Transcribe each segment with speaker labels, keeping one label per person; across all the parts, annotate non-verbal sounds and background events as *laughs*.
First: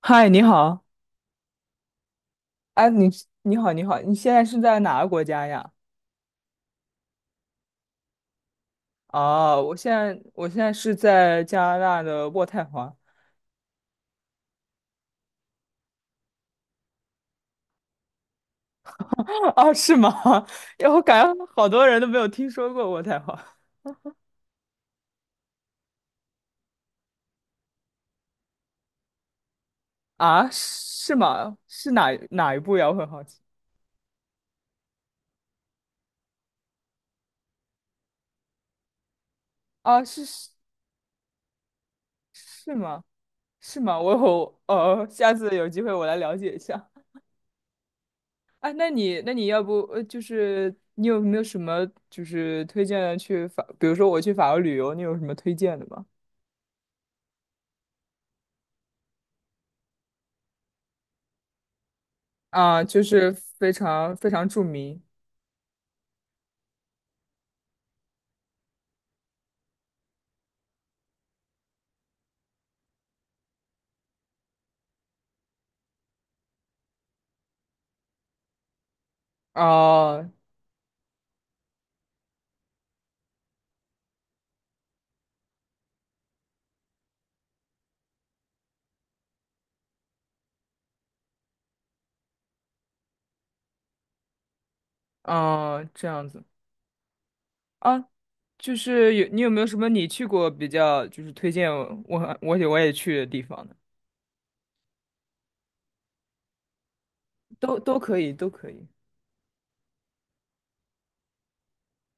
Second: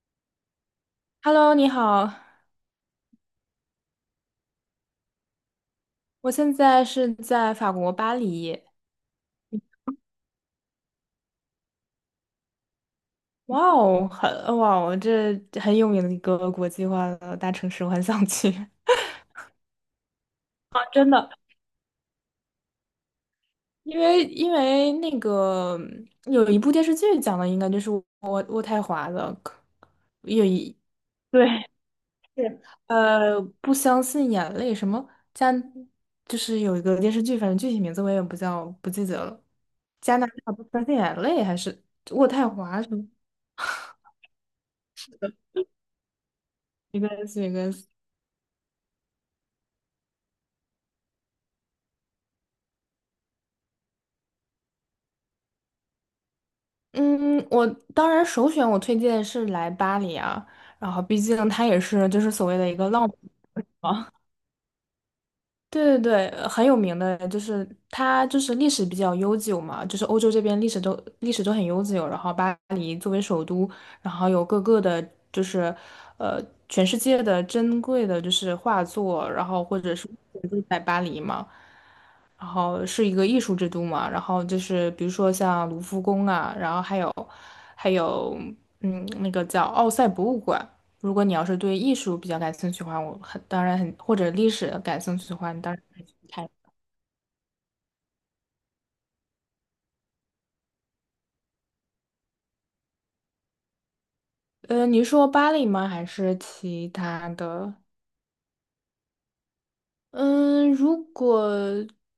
Speaker 1: 嗨，你好，
Speaker 2: Hello，你好，
Speaker 1: 哎，你好，你好，你现在是在哪个国家呀？
Speaker 2: 我现在是在法国巴黎。
Speaker 1: 哦，我现在是在加拿大的渥太华。
Speaker 2: 哇哦，这很有名的一个国际化的大城市，我很想去。
Speaker 1: *laughs* 哦，是吗？*laughs* 哎，
Speaker 2: *laughs*
Speaker 1: 我
Speaker 2: 真
Speaker 1: 感
Speaker 2: 的，
Speaker 1: 觉好多人都没有听说过渥太华。
Speaker 2: 因为那个有一部电视剧讲的，应该就是渥太华的，有
Speaker 1: 啊，
Speaker 2: 一
Speaker 1: 是
Speaker 2: *laughs* 对
Speaker 1: 吗？是哪一
Speaker 2: 是
Speaker 1: 部呀？我很好奇。
Speaker 2: 不相信眼泪什么加，就是有一个电视剧，反正具体名字我也不记得了。
Speaker 1: 啊，
Speaker 2: 加
Speaker 1: 是
Speaker 2: 拿
Speaker 1: 是
Speaker 2: 大不相信眼泪还是渥太
Speaker 1: 是
Speaker 2: 华什
Speaker 1: 吗？
Speaker 2: 么
Speaker 1: 是吗？我哦，下次有机会我来了解一下。
Speaker 2: 一个一个
Speaker 1: 哎，那你要不就是你有没有什么就是推荐的去法，比如说我去法国旅游，你有什么推荐的吗？
Speaker 2: 嗯，我当然首选我推荐是来巴黎啊，然后毕竟它也是就是所谓的一
Speaker 1: 啊，
Speaker 2: 个
Speaker 1: 就
Speaker 2: 浪
Speaker 1: 是非
Speaker 2: 漫。
Speaker 1: 常非常著名。
Speaker 2: 对对对，很有名的，就是它就是历史比较悠久嘛，就是欧洲这边历史都很悠久，然后巴黎作为首都，然后有各个的，就是呃全世界的珍贵的就是画作，然后或者是
Speaker 1: 哦
Speaker 2: 都在巴黎嘛，然后是一个艺术之都嘛，然后就是比如说像卢浮宫啊，然后还有那个叫奥赛博物馆，如果你要是对艺术比较感兴趣的话，我很当然很或者历史感兴趣的话，你当然
Speaker 1: 哦，
Speaker 2: 可以
Speaker 1: 这
Speaker 2: 去
Speaker 1: 样子。
Speaker 2: 看。
Speaker 1: 啊，就是有你有没有什么你去过比较就是推荐我也我也去的地方呢？
Speaker 2: 你说巴黎吗？还是其他的？
Speaker 1: 都可以，都可以。
Speaker 2: 嗯，如果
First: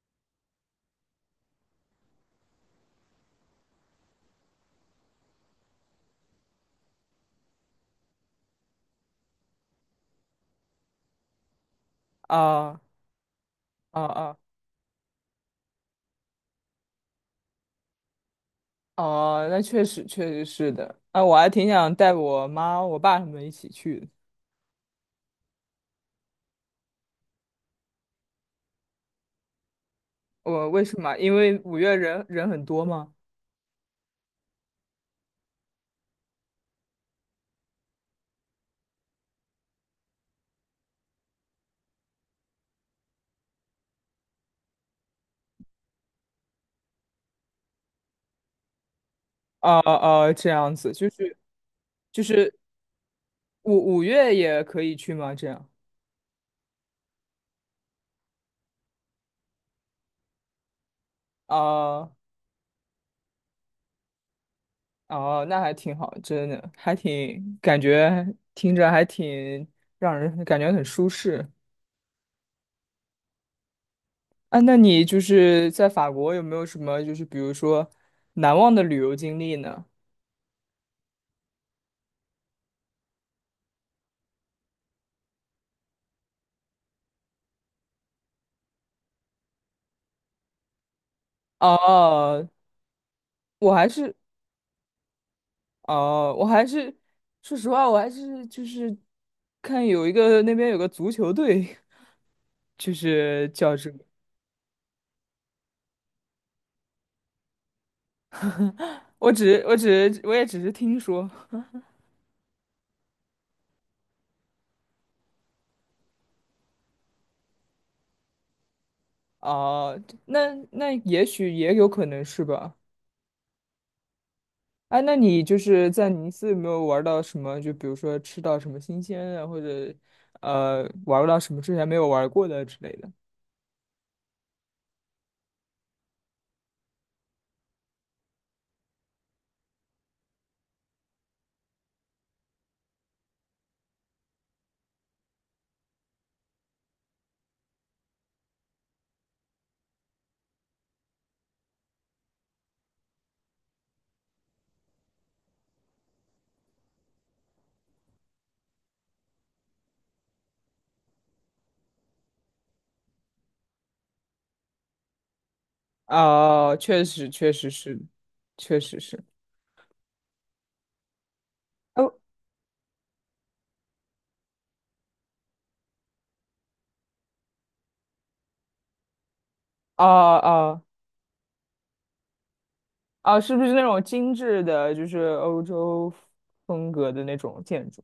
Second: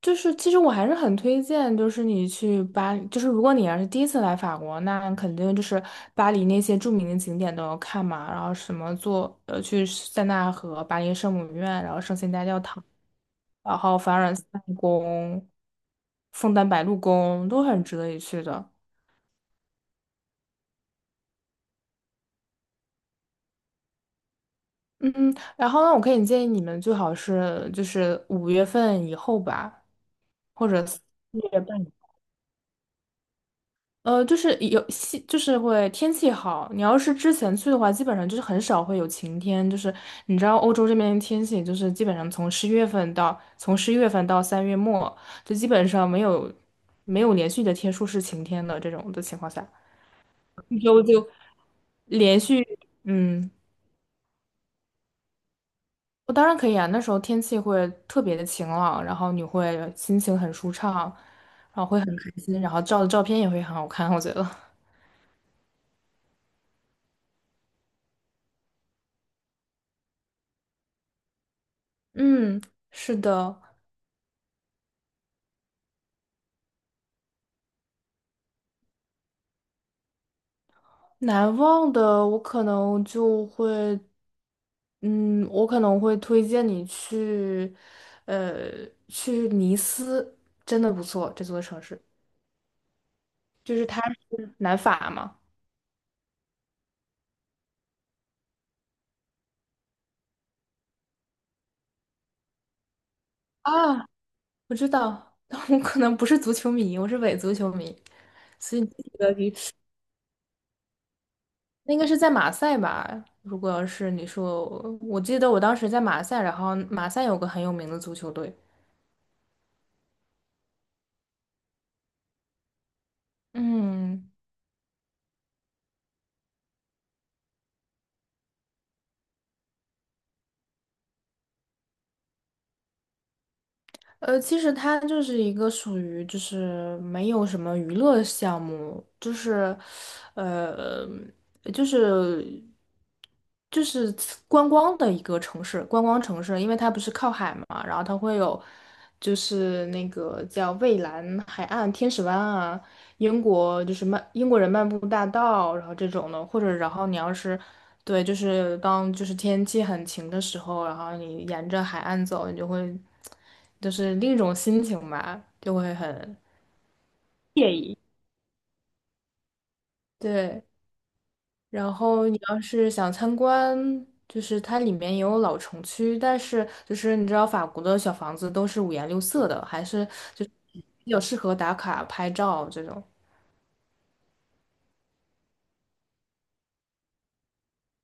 Speaker 2: 就是其实我还是很推荐，就是你去巴黎，就是如果你要是第一次来法国，那肯定就是巴黎那些著名的景点都要看嘛，然后什么坐去塞纳河、巴黎圣母院，然后圣心大教
Speaker 1: 啊
Speaker 2: 堂，然后
Speaker 1: 啊
Speaker 2: 凡尔
Speaker 1: 啊。
Speaker 2: 赛宫、枫丹白露宫都很值得一去的。
Speaker 1: 哦，那确实是的啊，我还挺想带我妈我爸他们一起去的。
Speaker 2: 嗯，然后呢，我可以建议你们最好是就是5月份以后吧，或
Speaker 1: 我为
Speaker 2: 者
Speaker 1: 什
Speaker 2: 四
Speaker 1: 么？因为
Speaker 2: 月
Speaker 1: 五
Speaker 2: 半。
Speaker 1: 月人人很多吗？
Speaker 2: 就是有西，就是会天气好。你要是之前去的话，基本上就是很少会有晴天。就是你知道欧洲这边的天气，就是基本上从十月份到3月末，就基本上没有连续的天数是晴天的这种的情况下，
Speaker 1: 啊啊，这样
Speaker 2: 一
Speaker 1: 子
Speaker 2: 周
Speaker 1: 就
Speaker 2: 就
Speaker 1: 是就
Speaker 2: 连
Speaker 1: 是
Speaker 2: 续嗯。
Speaker 1: 五月也可以去吗？这样。
Speaker 2: 我当然可以啊，那时候天气会特别的晴朗，然后你会心情很舒畅，
Speaker 1: 啊。
Speaker 2: 然后会很
Speaker 1: 哦
Speaker 2: 开心，然后照的照片也会很好看，我觉得。
Speaker 1: 哦，那还挺好，真的，还挺感觉听着还挺让人感觉很舒适。
Speaker 2: 嗯，是的，
Speaker 1: 啊，那你就是在法国有没有什么就是比如说难忘的旅游经历呢？
Speaker 2: 难忘的我可能就会，嗯，我可能会推荐你去，呃，去尼斯，真的不错，这座城市，
Speaker 1: 哦，我
Speaker 2: 就是
Speaker 1: 还
Speaker 2: 它
Speaker 1: 是
Speaker 2: 是南法嘛。
Speaker 1: 哦，我还是说实话，我还是就是看有一个那边有个足球队，*laughs* 就是叫这个，
Speaker 2: 啊，我知道，*laughs* 但我可能不是足球迷，我是伪足球迷。所以你记
Speaker 1: 我
Speaker 2: 得比
Speaker 1: 只我只我也只是听说。
Speaker 2: 那应该是在马赛吧？如果要是你说，我记得我当时在马赛，然后马赛有个很有名的足球队。
Speaker 1: 哦，那也许也有可能是吧。
Speaker 2: 嗯，
Speaker 1: 哎，那你就是在尼斯有没有玩到什么？就比如说吃到什么新鲜的，或者玩到什么之前没有玩过的之类的？
Speaker 2: 其实它就是一个属于就是没有什么娱乐项目，就是，呃，就是就是观光的一个城市，观光城市，因为它不是靠海嘛，然后它会有就是那个叫蔚蓝海岸、天使湾啊。英国就是英国人漫步大道，然后这种的，或者然后你要是对，就是当就是天气很晴的时候，然后你沿着海岸走，你就会就是另一种心情吧，就会很
Speaker 1: 哦，确实，确实是，确实是。
Speaker 2: 对。然
Speaker 1: 哦，
Speaker 2: 后你要是想参观，就是它里面也有老城区，但是就是你知道法国的小房子都是五颜六色的，还
Speaker 1: 哦
Speaker 2: 是就是
Speaker 1: 哦
Speaker 2: 比较适合打卡拍照这种。
Speaker 1: 哦，是不是那种精致的，就是欧洲风格的那种建筑？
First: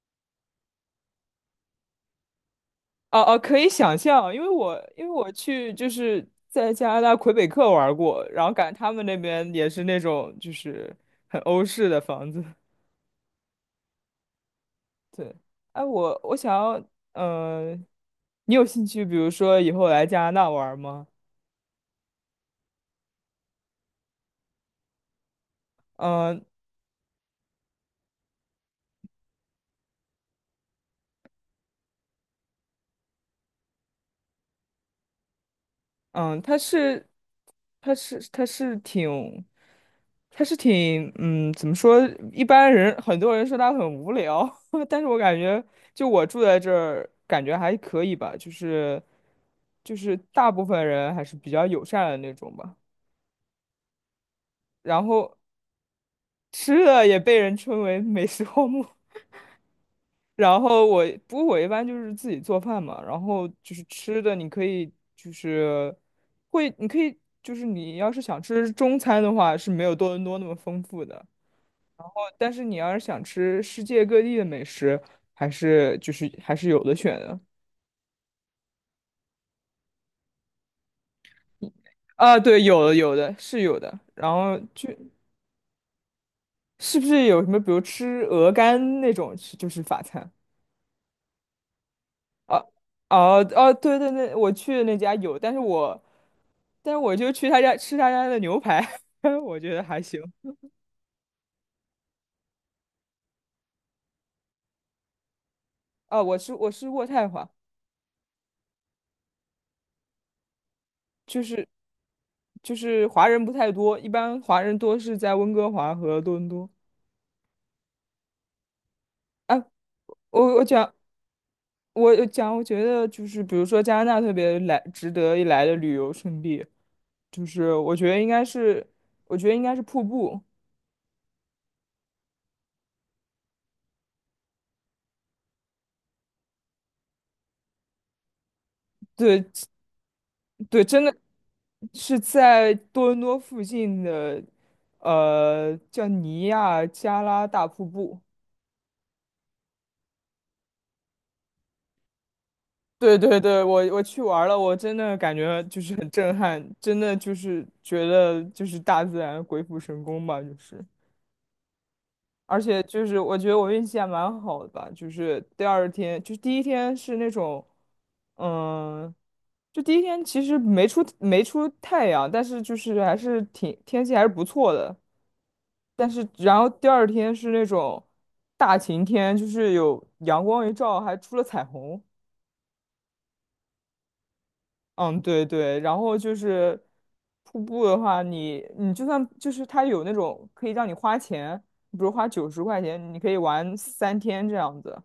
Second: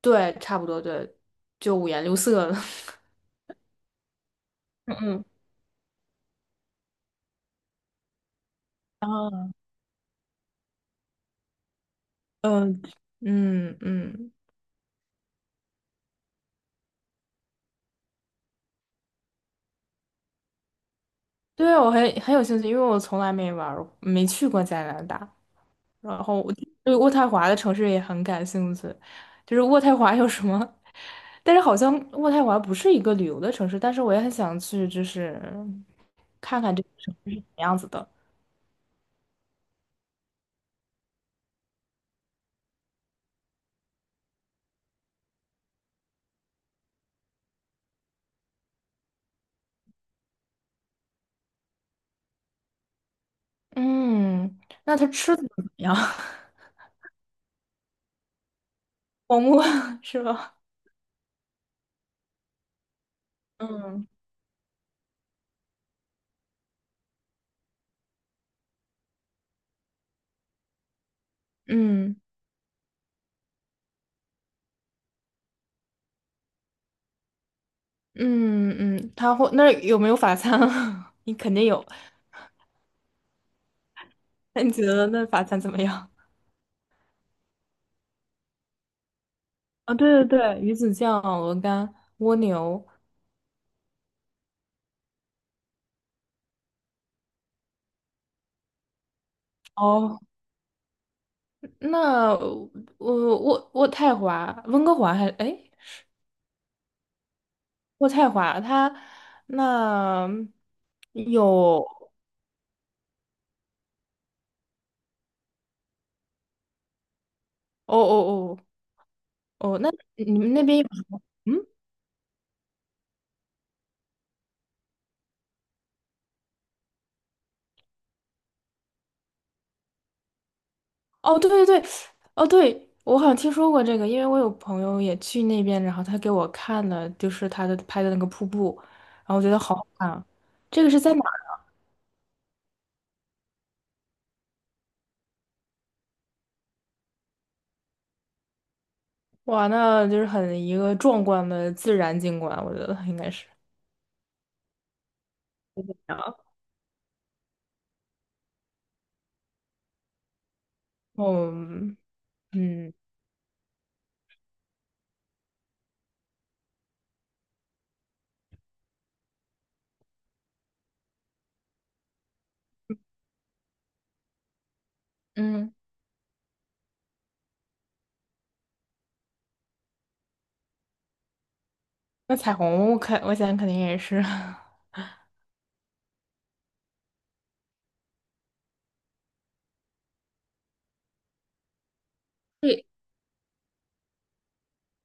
Speaker 2: 对，差不多对，就五颜六色的。
Speaker 1: 哦哦，可以想象，因为我
Speaker 2: *laughs*
Speaker 1: 因为
Speaker 2: 嗯
Speaker 1: 我去就是在加拿大魁北克玩过，然后感觉他们那
Speaker 2: 嗯。
Speaker 1: 边也是那种就是很欧式的房子。
Speaker 2: 嗯、嗯嗯，
Speaker 1: 对，哎，我想要，呃，你有兴趣，比如说以后来加拿大玩儿吗？
Speaker 2: 对，我很有兴趣，因为我从来没玩儿，没去过加拿大。然后
Speaker 1: 嗯
Speaker 2: 我对渥太华的城市也很感兴趣，就是渥太华有什么？但是好像渥太华不是一个旅游的城市，但是我也很想去，就是
Speaker 1: 嗯，他是，
Speaker 2: 是什么样子
Speaker 1: 他
Speaker 2: 的？
Speaker 1: 是，他是挺，他是挺，怎么说？一般人很多人说他很无聊，*laughs* 但是我感觉，就我住在这儿，感觉还可以吧，就是大部分人还是比较友善的那种吧。
Speaker 2: 嗯，那
Speaker 1: 然
Speaker 2: 它吃
Speaker 1: 后
Speaker 2: 的怎么样？
Speaker 1: 吃的也被人称为美食荒漠。
Speaker 2: *laughs* 黄瓜 *laughs* 是吧？
Speaker 1: 然后我，不过我一般就是自己做饭嘛，然后就是
Speaker 2: 嗯，
Speaker 1: 吃的，你可以就是会，你可以就是你要是想吃中餐的话，是没有多伦多那么丰富的，
Speaker 2: 嗯
Speaker 1: 但是你要是想吃世界各地的美食，还是有的选的。
Speaker 2: 嗯嗯，它会那儿有没有法餐啊？*laughs* 你肯定有，
Speaker 1: 啊，对，有的有的是有的，然后
Speaker 2: 那你觉
Speaker 1: 就
Speaker 2: 得那法餐怎么样？
Speaker 1: 是不是有什么，比如吃鹅肝那种，是就是
Speaker 2: 啊，
Speaker 1: 法
Speaker 2: 对
Speaker 1: 餐。
Speaker 2: 对对，鱼子酱、鹅肝、蜗
Speaker 1: 啊，
Speaker 2: 牛。
Speaker 1: 哦哦，对对对，我去的那家有，但是我就去他家吃他家的牛排，*laughs* 我觉得还
Speaker 2: 哦，
Speaker 1: 行。
Speaker 2: 那我渥太华、温哥华还哎，
Speaker 1: 啊，我吃渥太华，
Speaker 2: 渥太华它那
Speaker 1: 就是
Speaker 2: 有
Speaker 1: 就是华人不太多，一般华人多是在温哥华和多伦多。
Speaker 2: 哦哦
Speaker 1: 啊，
Speaker 2: 哦哦，那你们
Speaker 1: 我
Speaker 2: 那
Speaker 1: 我
Speaker 2: 边有
Speaker 1: 讲
Speaker 2: 什么？嗯，
Speaker 1: 我讲，我觉得就是比如说加拿大特别来值得一来的旅游胜地，就是我觉得应该是瀑布。
Speaker 2: 哦对对对，哦对，我好像听说过这个，因为我有朋友也去那边，然后他给我看了，就是他的拍的那个瀑布，然后我
Speaker 1: 对，
Speaker 2: 觉得好好看啊这
Speaker 1: 对，
Speaker 2: 个是
Speaker 1: 真
Speaker 2: 在
Speaker 1: 的
Speaker 2: 哪儿？
Speaker 1: 是在多伦多附近的，叫尼亚加拉大瀑布。
Speaker 2: 哇，那就是很一个壮观的自然景观，我觉得
Speaker 1: 对
Speaker 2: 应该
Speaker 1: 对
Speaker 2: 是。
Speaker 1: 对，我去玩儿了，我真的感觉就是很震撼，真的就是觉得就是大自然鬼斧神工吧，就是。
Speaker 2: 哦，
Speaker 1: 而且
Speaker 2: 嗯，
Speaker 1: 就是我觉得我运气还蛮好的吧，就是第二天，就是第一天是那种，嗯，就第一天其实没出太阳，但是就是还是挺天气还是不错的，
Speaker 2: 嗯，
Speaker 1: 但是然后第二天是那种大晴天，就是有阳光一照，还出了彩虹。
Speaker 2: 那彩虹我肯，我想肯定也是，*laughs*
Speaker 1: 嗯，对对，然后就是瀑布的话你就算就是它有那种可以让你花钱，比如花九十块
Speaker 2: 对，
Speaker 1: 钱，你可以玩3天这样子。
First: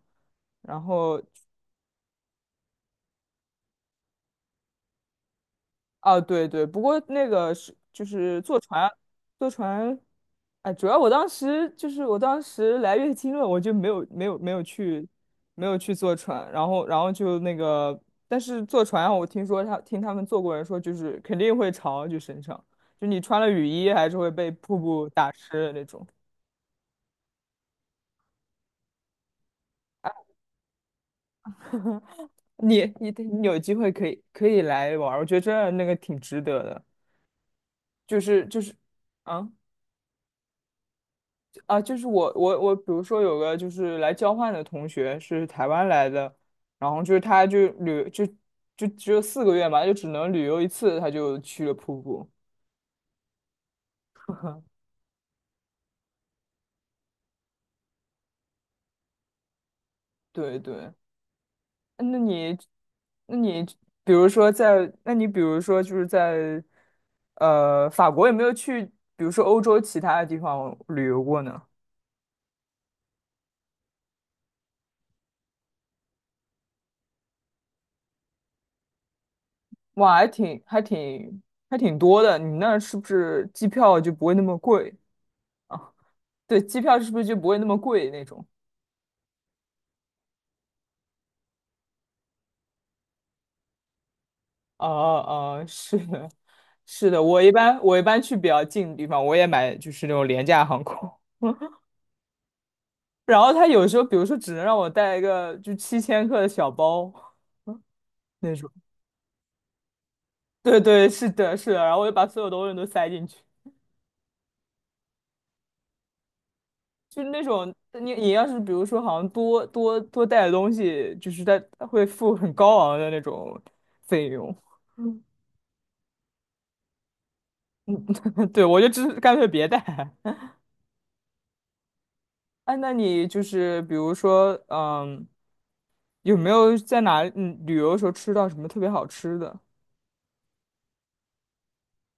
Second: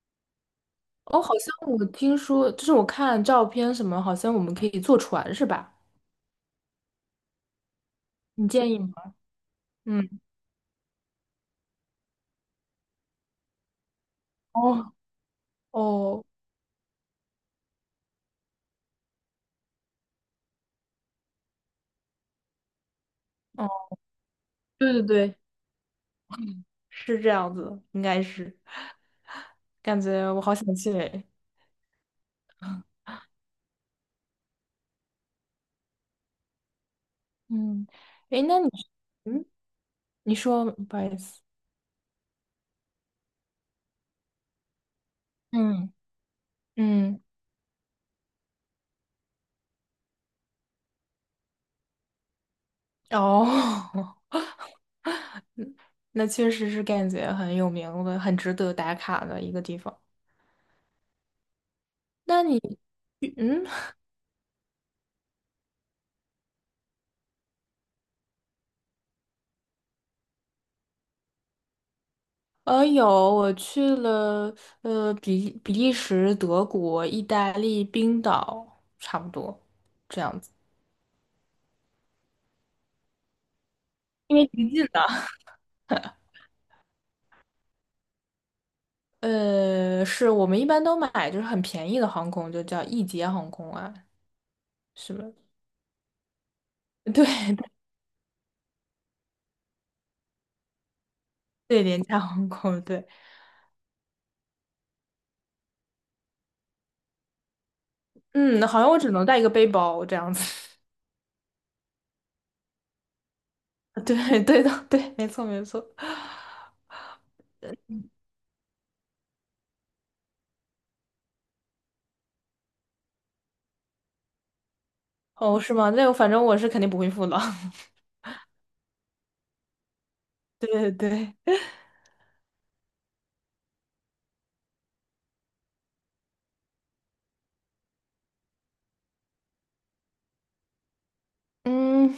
Speaker 1: 然后
Speaker 2: 哦，好像我听说，就是我看照片什么，好像我们可以坐船是吧？
Speaker 1: 啊，对对，不过那个是就是
Speaker 2: 你
Speaker 1: 坐
Speaker 2: 建议
Speaker 1: 船，
Speaker 2: 吗？
Speaker 1: 坐船，
Speaker 2: 嗯，
Speaker 1: 哎，主要我当时就是我当时来月经了，我就没有没有没有
Speaker 2: 哦
Speaker 1: 去没有去坐
Speaker 2: 哦
Speaker 1: 船，然后就那个，但是坐船啊我听说他们坐过人说，就是肯定会潮，就身上，就你穿了雨
Speaker 2: 哦，
Speaker 1: 衣还是会被瀑
Speaker 2: 对对
Speaker 1: 布打
Speaker 2: 对，
Speaker 1: 湿的那种。
Speaker 2: 是这样子，应该是，感觉我好想去诶，
Speaker 1: *laughs* 你有机会可以来玩儿我觉得真的那个挺值得的，
Speaker 2: 嗯，
Speaker 1: 就
Speaker 2: 诶，
Speaker 1: 是
Speaker 2: 那
Speaker 1: 就
Speaker 2: 你，
Speaker 1: 是
Speaker 2: 嗯，
Speaker 1: 啊。
Speaker 2: 你说，不好意思，
Speaker 1: 啊，就是我，比如说有个就是来交换的同学是台湾
Speaker 2: 嗯，
Speaker 1: 来的，然后就是
Speaker 2: 嗯，
Speaker 1: 他就旅就就只有4个月嘛，就只能旅游一次，他就去了瀑布。
Speaker 2: 哦，*laughs* 那确实是感觉很有名的，很值得打卡的一个地方。
Speaker 1: 对对，那
Speaker 2: 那
Speaker 1: 你
Speaker 2: 你，
Speaker 1: 那你
Speaker 2: 嗯。
Speaker 1: 比如说在那你比如说就是在法国有没有去比如说欧洲其他的地方旅游过呢？
Speaker 2: 有，我去了，比利时、德国、意大利、冰岛，差不多
Speaker 1: 哇，
Speaker 2: 这
Speaker 1: 还
Speaker 2: 样子。
Speaker 1: 挺还挺还挺多的，你那儿是不是机票就不会
Speaker 2: 因
Speaker 1: 那
Speaker 2: 为
Speaker 1: 么
Speaker 2: 挺近
Speaker 1: 贵
Speaker 2: 的。
Speaker 1: 啊？对，机票是不是就不会那么贵那种？
Speaker 2: 是我们一般都买就是很便宜的航空，就叫易捷航空啊，
Speaker 1: 哦
Speaker 2: 是吧？
Speaker 1: 哦，是的，是
Speaker 2: *laughs*
Speaker 1: 的，
Speaker 2: 对
Speaker 1: 我一般去比较近的地方，我也买就是那种廉价航空，
Speaker 2: 对，
Speaker 1: *laughs*
Speaker 2: 廉价航空，对。
Speaker 1: 然后他有时候比如说只能让我带一个就7千克的小包那
Speaker 2: 嗯，
Speaker 1: 种，
Speaker 2: 好像我只能带一个背包这样子。
Speaker 1: 对对，是的，是的，然后我就把所有东西都塞进去，
Speaker 2: *laughs* 对对的，对，没错没错。
Speaker 1: 就是那种你要是比如说好像多带的东西，就是它它会付很高昂的那种费用，
Speaker 2: 哦，是吗？那我反正我是肯定不会付了。*laughs*
Speaker 1: *laughs* 对，我就只干脆别带。*laughs*
Speaker 2: 对对对，
Speaker 1: 哎，那你就是比如说，有没有在哪旅游的时候吃到什么特别好吃的？
Speaker 2: 嗯。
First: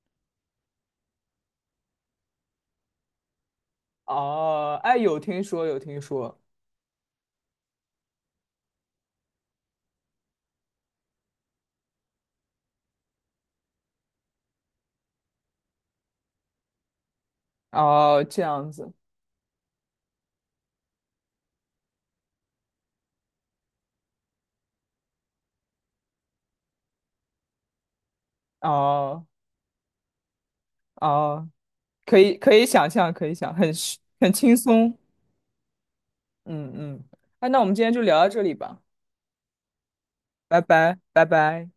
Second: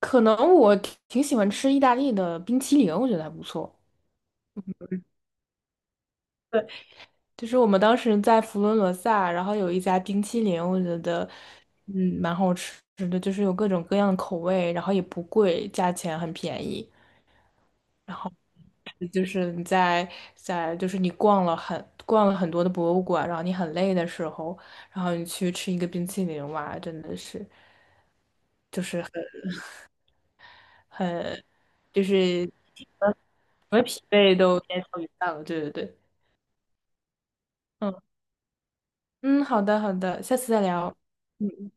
Speaker 2: 可能我挺喜欢吃意大利的冰淇淋，我觉得还不错。
Speaker 1: 哦，哎，有听说，有听说。
Speaker 2: 对，就是我们当时在佛罗伦萨，然后有一家冰淇淋，我觉得嗯蛮好吃的，就是有各种各样的口味，然后也不贵，价钱很便宜。然
Speaker 1: 哦，
Speaker 2: 后
Speaker 1: 这样子。
Speaker 2: 就是你在你逛了很多的博物馆，然后你很累的时候，然后你去吃一个冰淇淋，哇，真的是
Speaker 1: 哦
Speaker 2: 很
Speaker 1: 哦，
Speaker 2: 就
Speaker 1: 可以
Speaker 2: 是
Speaker 1: 可以想
Speaker 2: 什
Speaker 1: 象，可以想，很
Speaker 2: 么疲
Speaker 1: 很
Speaker 2: 惫
Speaker 1: 轻
Speaker 2: 都烟
Speaker 1: 松。
Speaker 2: 消云散了。对对对，
Speaker 1: 嗯嗯。哎，那我们今天
Speaker 2: 嗯
Speaker 1: 就聊到这里吧，
Speaker 2: 嗯，好的好的，下次
Speaker 1: 拜
Speaker 2: 再聊。
Speaker 1: 拜，拜
Speaker 2: 嗯，
Speaker 1: 拜。